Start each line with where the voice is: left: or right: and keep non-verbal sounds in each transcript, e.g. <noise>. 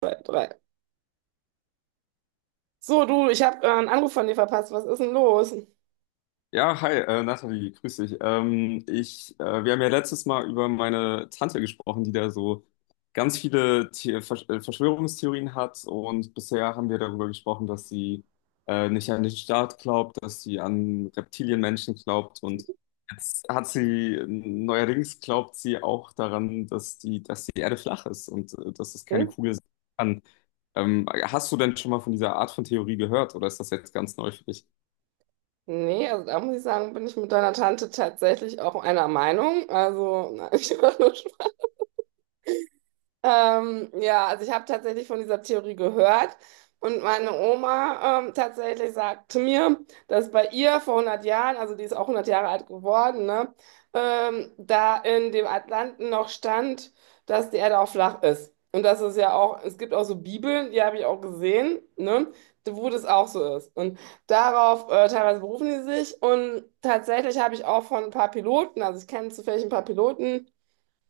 right: Zwei, drei. So, du, ich habe einen Anruf von dir verpasst. Was ist denn los?
left: Ja, hi, Nathalie, grüß dich. Wir haben ja letztes Mal über meine Tante gesprochen, die da so ganz viele The Versch Verschwörungstheorien hat, und bisher haben wir darüber gesprochen, dass sie nicht an den Staat glaubt, dass sie an Reptilienmenschen glaubt, und jetzt hat sie, neuerdings glaubt sie auch daran, dass die Erde flach ist und dass es keine
right: Hm?
left: Kugel sein kann. Hast du denn schon mal von dieser Art von Theorie gehört, oder ist das jetzt ganz neu für dich?
right: Nee, also da muss ich sagen, bin ich mit deiner Tante tatsächlich auch einer Meinung. Also, <laughs> nein, ich war nur. Ja, also ich habe tatsächlich von dieser Theorie gehört, und meine Oma tatsächlich sagte mir, dass bei ihr vor 100 Jahren, also die ist auch 100 Jahre alt geworden, ne, da in dem Atlanten noch stand, dass die Erde auch flach ist. Und das ist ja auch, es gibt auch so Bibeln, die habe ich auch gesehen, ne, wo das auch so ist. Und darauf teilweise berufen die sich, und tatsächlich habe ich auch von ein paar Piloten, also ich kenne zufällig ein paar Piloten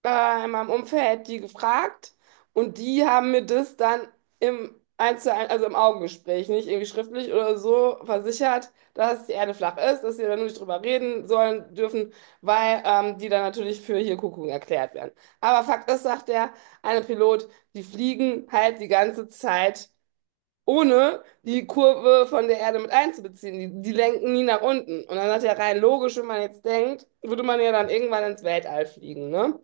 right: in meinem Umfeld die gefragt, und die haben mir das dann im eins zu eins, also im Augengespräch, nicht irgendwie schriftlich oder so, versichert, dass die Erde flach ist, dass wir da nur nicht drüber reden sollen dürfen, weil die dann natürlich für hier Kuckuck erklärt werden. Aber Fakt ist, sagt der eine Pilot, die fliegen halt die ganze Zeit, ohne die Kurve von der Erde mit einzubeziehen. Die lenken nie nach unten. Und dann sagt er rein logisch, wenn man jetzt denkt, würde man ja dann irgendwann ins Weltall fliegen, ne?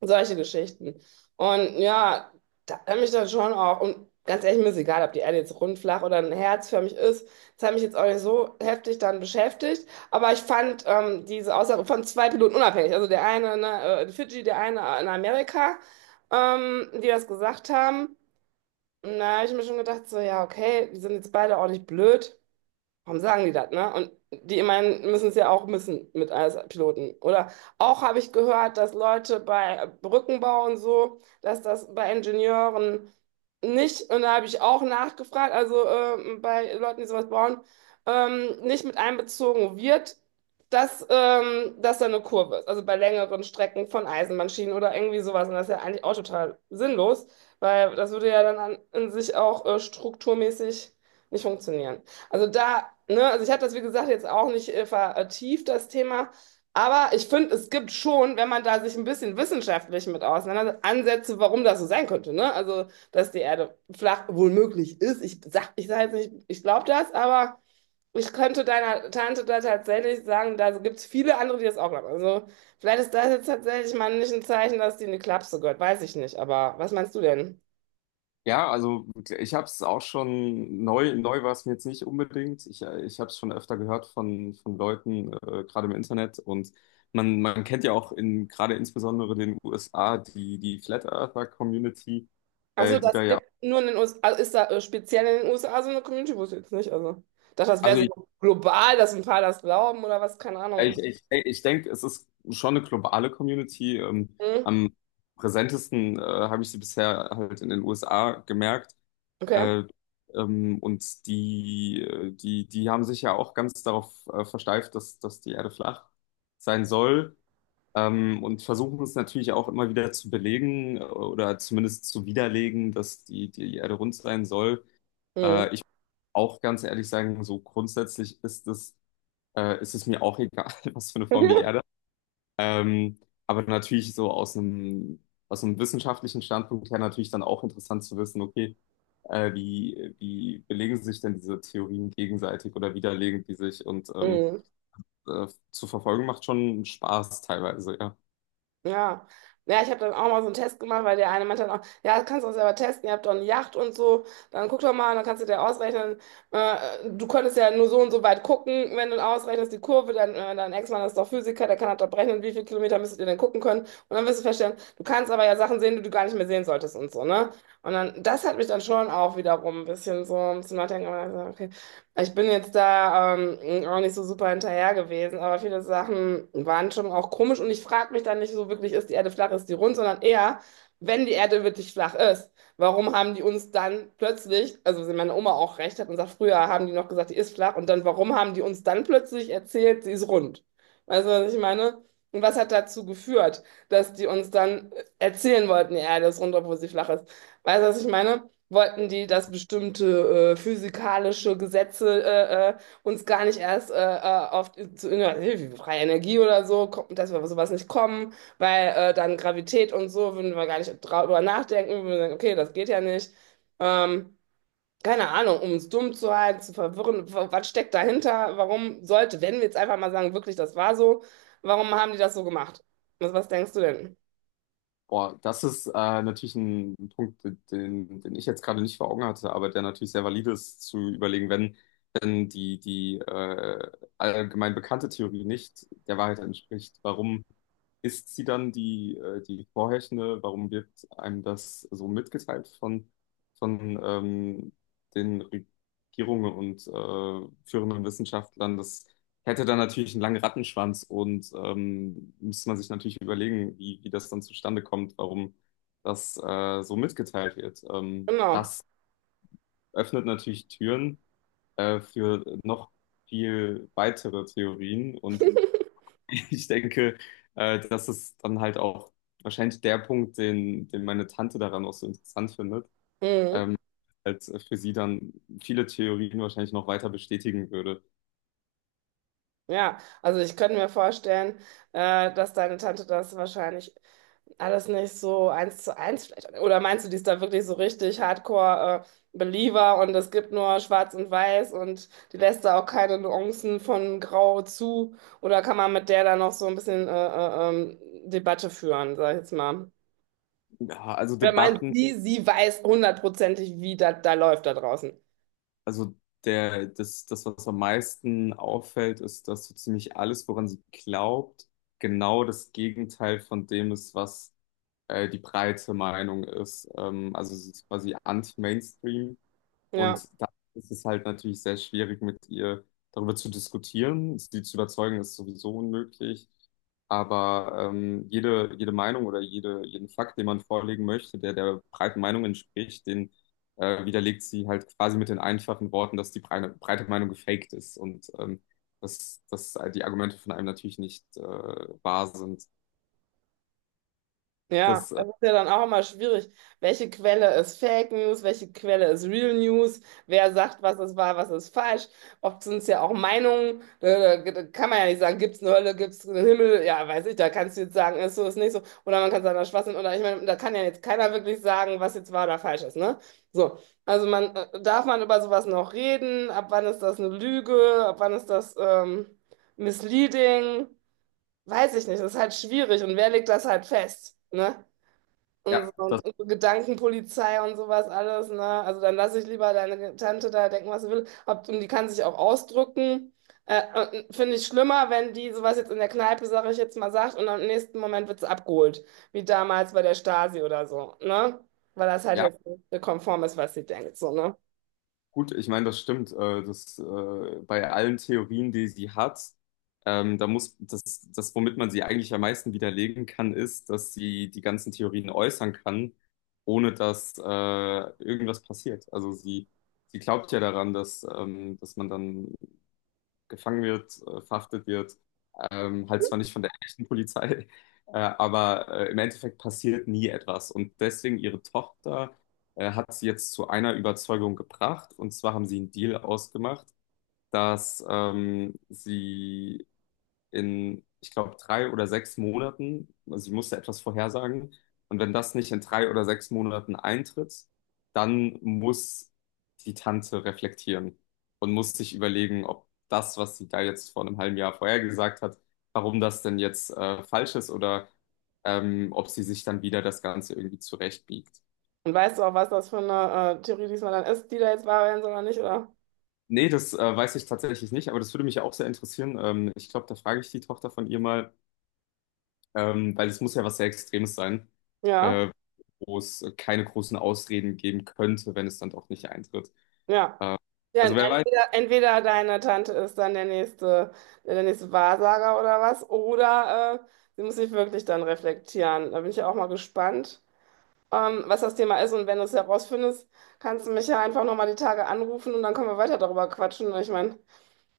right: Solche Geschichten. Und ja, da hat mich dann schon auch, und ganz ehrlich, mir ist egal, ob die Erde jetzt rund, flach oder ein Herz für mich ist, das hat mich jetzt auch nicht so heftig dann beschäftigt, aber ich fand diese Aussage von zwei Piloten unabhängig, also der eine ne, in Fidschi, der eine in Amerika, die das gesagt haben, und da habe ich mir schon gedacht, so ja, okay, die sind jetzt beide auch nicht blöd. Warum sagen die das, ne? Und die, ich meine, müssen es ja auch müssen mit als Piloten. Oder auch habe ich gehört, dass Leute bei Brückenbau und so, dass das bei Ingenieuren nicht, und da habe ich auch nachgefragt, also bei Leuten, die sowas bauen, nicht mit einbezogen wird, dass da eine Kurve ist. Also bei längeren Strecken von Eisenbahnschienen oder irgendwie sowas. Und das ist ja eigentlich auch total sinnlos, weil das würde ja dann an, in sich auch strukturmäßig nicht funktionieren. Also da, ne, also ich habe das, wie gesagt, jetzt auch nicht vertieft, das Thema. Aber ich finde, es gibt schon, wenn man da sich ein bisschen wissenschaftlich mit auseinandersetzt, Ansätze, warum das so sein könnte. Ne? Also, dass die Erde flach wohl möglich ist. Ich sage jetzt nicht, ich glaube das, aber ich könnte deiner Tante da tatsächlich sagen, da gibt es viele andere, die das auch glauben. Also, vielleicht ist das jetzt tatsächlich mal nicht ein Zeichen, dass die in die Klapse gehört. Weiß ich nicht. Aber was meinst du denn?
left: Ja, also ich habe es auch schon neu, war es mir jetzt nicht unbedingt. Ich habe es schon öfter gehört von Leuten, gerade im Internet. Und man kennt ja auch in gerade insbesondere den USA die Flat Earther Community,
right: Also
left: die da
right: das
left: ja.
right: gibt nur in den USA, also ist da speziell in den USA so eine Community, wusste ich jetzt nicht. Also, ich dachte, das wäre
left: Also
right: so global, dass ein paar das glauben oder was, keine
left: Ich,
right: Ahnung.
left: ich, ich denke, es ist schon eine globale Community.
right: Hm?
left: Am präsentesten habe ich sie bisher halt in den USA gemerkt.
right: Okay.
left: Äh, und die haben sich ja auch ganz darauf versteift, dass die Erde flach sein soll. Und versuchen es natürlich auch immer wieder zu belegen oder zumindest zu widerlegen, dass die Erde rund sein soll.
right: Hm.
left: Ich auch ganz ehrlich sagen, so grundsätzlich ist es mir auch egal, <laughs> was für eine Form die Erde hat.
right: <laughs>
left: Ähm, aber natürlich so aus aus einem wissenschaftlichen Standpunkt her natürlich dann auch interessant zu wissen, okay, wie belegen sich denn diese Theorien gegenseitig oder widerlegen die sich? Und
right: Hm.
left: zu verfolgen macht schon Spaß teilweise, ja.
right: Ja, ja, ich habe dann auch mal so einen Test gemacht, weil der eine meinte dann auch, ja, das kannst du auch selber testen, ihr habt doch eine Yacht und so, dann guck doch mal, dann kannst du dir ausrechnen, äh, du konntest ja nur so und so weit gucken, wenn du ausrechnest die Kurve, dann dein Ex-Mann ist doch Physiker, der kann halt doch berechnen, wie viele Kilometer müsstet ihr denn gucken können, und dann wirst du feststellen, du kannst aber ja Sachen sehen, die du gar nicht mehr sehen solltest und so, ne? Und dann, das hat mich dann schon auch wiederum ein bisschen so zum Nachdenken gemacht, okay, ich bin jetzt da auch nicht so super hinterher gewesen, aber viele Sachen waren schon auch komisch, und ich frage mich dann nicht so wirklich, ist die Erde flach, ist die rund, sondern eher, wenn die Erde wirklich flach ist, warum haben die uns dann plötzlich, also wenn meine Oma auch recht hat und sagt, früher haben die noch gesagt, die ist flach, und dann warum haben die uns dann plötzlich erzählt, sie ist rund? Weißt du, was ich meine? Und was hat dazu geführt, dass die uns dann erzählen wollten, die Erde ist rund, obwohl sie flach ist? Weißt du, was ich meine? Wollten die, dass bestimmte physikalische Gesetze uns gar nicht erst wie freie Energie oder so, kommt, dass wir auf sowas nicht kommen, weil dann Gravität und so würden wir gar nicht drüber nachdenken, würden wir sagen, okay, das geht ja nicht. Ähm, keine Ahnung, um uns dumm zu halten, zu verwirren, was steckt dahinter? Warum sollte, wenn wir jetzt einfach mal sagen, wirklich, das war so, warum haben die das so gemacht? Was, was denkst du denn?
left: Boah, das ist natürlich ein Punkt, den ich jetzt gerade nicht vor Augen hatte, aber der natürlich sehr valide ist, zu überlegen, wenn die allgemein bekannte Theorie nicht der Wahrheit entspricht, warum ist sie dann die vorherrschende? Warum wird einem das so mitgeteilt von den Regierungen und führenden Wissenschaftlern, dass hätte dann natürlich einen langen Rattenschwanz und müsste man sich natürlich überlegen, wie das dann zustande kommt, warum das so mitgeteilt wird.
right: Genau.
left: Das öffnet natürlich Türen für noch viel weitere Theorien, und <laughs> ich denke, das ist dann halt auch wahrscheinlich der Punkt, den meine Tante daran auch so interessant findet,
right: Mhm.
left: als für sie dann viele Theorien wahrscheinlich noch weiter bestätigen würde.
right: Ja, also ich könnte mir vorstellen, dass deine Tante das wahrscheinlich alles nicht so eins zu eins vielleicht. Oder meinst du, die ist da wirklich so richtig Hardcore, Believer, und es gibt nur Schwarz und Weiß und die lässt da auch keine Nuancen von Grau zu? Oder kann man mit der da noch so ein bisschen Debatte führen, sag ich jetzt mal?
left: Ja, also
right: Wer meint
left: Debatten.
right: sie, sie weiß hundertprozentig, wie das da läuft da draußen.
left: Also was am meisten auffällt, ist, dass so ziemlich alles, woran sie glaubt, genau das Gegenteil von dem ist, was die breite Meinung ist. Also es ist quasi anti-Mainstream.
right: Ja.
left: Und da ist es halt natürlich sehr schwierig, mit ihr darüber zu diskutieren. Sie zu überzeugen, ist sowieso unmöglich. Aber jede Meinung oder jeden Fakt, den man vorlegen möchte, der der breiten Meinung entspricht, den widerlegt sie halt quasi mit den einfachen Worten, dass die breite Meinung gefaked ist, und dass die Argumente von einem natürlich nicht wahr sind.
right: Ja,
left: Das, äh,
right: das ist ja dann auch immer schwierig. Welche Quelle ist Fake News? Welche Quelle ist Real News? Wer sagt, was ist wahr, was ist falsch? Oft sind es ja auch Meinungen. Da kann man ja nicht sagen, gibt es eine Hölle, gibt es einen Himmel? Ja, weiß ich, da kannst du jetzt sagen, ist so, ist nicht so. Oder man kann sagen, das ist Schwachsinn. Oder ich meine, da kann ja jetzt keiner wirklich sagen, was jetzt wahr oder falsch ist, ne? So. Also man, darf man über sowas noch reden? Ab wann ist das eine Lüge? Ab wann ist das, misleading? Weiß ich nicht. Das ist halt schwierig. Und wer legt das halt fest? Ne?
left: ja, das.
right: Und so Gedankenpolizei und sowas alles, ne? Also dann lass ich lieber deine Tante da denken, was sie will. Ob, und die kann sich auch ausdrücken. Und finde ich schlimmer, wenn die sowas jetzt in der Kneipe, sage ich jetzt mal, sagt, und am nächsten Moment wird sie abgeholt. Wie damals bei der Stasi oder so, ne? Weil das halt
left: Ja,
right: jetzt nicht so konform ist, was sie denkt, so, ne?
left: gut, ich meine, das stimmt. Bei allen Theorien, die sie hat, da muss das, womit man sie eigentlich am meisten widerlegen kann, ist, dass sie die ganzen Theorien äußern kann, ohne dass irgendwas passiert. Also sie glaubt ja daran, dass, dass man dann gefangen wird, verhaftet wird. Halt zwar nicht von der echten Polizei, <laughs> aber im Endeffekt passiert nie etwas. Und deswegen ihre Tochter hat sie jetzt zu einer Überzeugung gebracht. Und zwar haben sie einen Deal ausgemacht, dass sie in, ich glaube, drei oder sechs Monaten. Also ich musste etwas vorhersagen. Und wenn das nicht in drei oder sechs Monaten eintritt, dann muss die Tante reflektieren und muss sich überlegen, ob das, was sie da jetzt vor einem halben Jahr vorhergesagt hat, warum das denn jetzt falsch ist oder ob sie sich dann wieder das Ganze irgendwie zurechtbiegt.
right: Und weißt du auch, was das für eine Theorie diesmal dann ist, die da jetzt wahr werden soll oder nicht, oder?
left: Nee, das weiß ich tatsächlich nicht, aber das würde mich ja auch sehr interessieren. Ich glaube, da frage ich die Tochter von ihr mal, weil es muss ja was sehr Extremes sein,
right: Ja.
left: äh, wo es keine großen Ausreden geben könnte, wenn es dann doch nicht eintritt.
right: Ja.
left: Äh,
right: Ja,
left: also wer weiß,
right: entweder, entweder deine Tante ist dann der nächste Wahrsager oder was, oder sie muss sich wirklich dann reflektieren. Da bin ich ja auch mal gespannt, was das Thema ist. Und wenn du es herausfindest, kannst du mich ja einfach nochmal die Tage anrufen und dann können wir weiter darüber quatschen. Ich meine,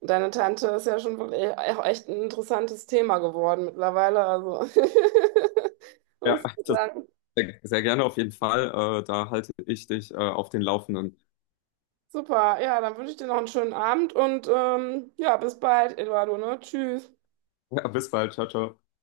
right: deine Tante ist ja schon wirklich auch echt ein interessantes Thema geworden mittlerweile. Also, <laughs>
left: ja,
right: muss
left: <laughs>
right: ich
left: das
right: sagen,
left: sehr, sehr gerne auf jeden Fall. Da halte ich dich auf den Laufenden. <laughs>
right: super. Ja, dann wünsche ich dir noch einen schönen Abend und ja, bis bald, Eduardo, ne? Tschüss.
left: Ja, bis bald, ciao, ciao.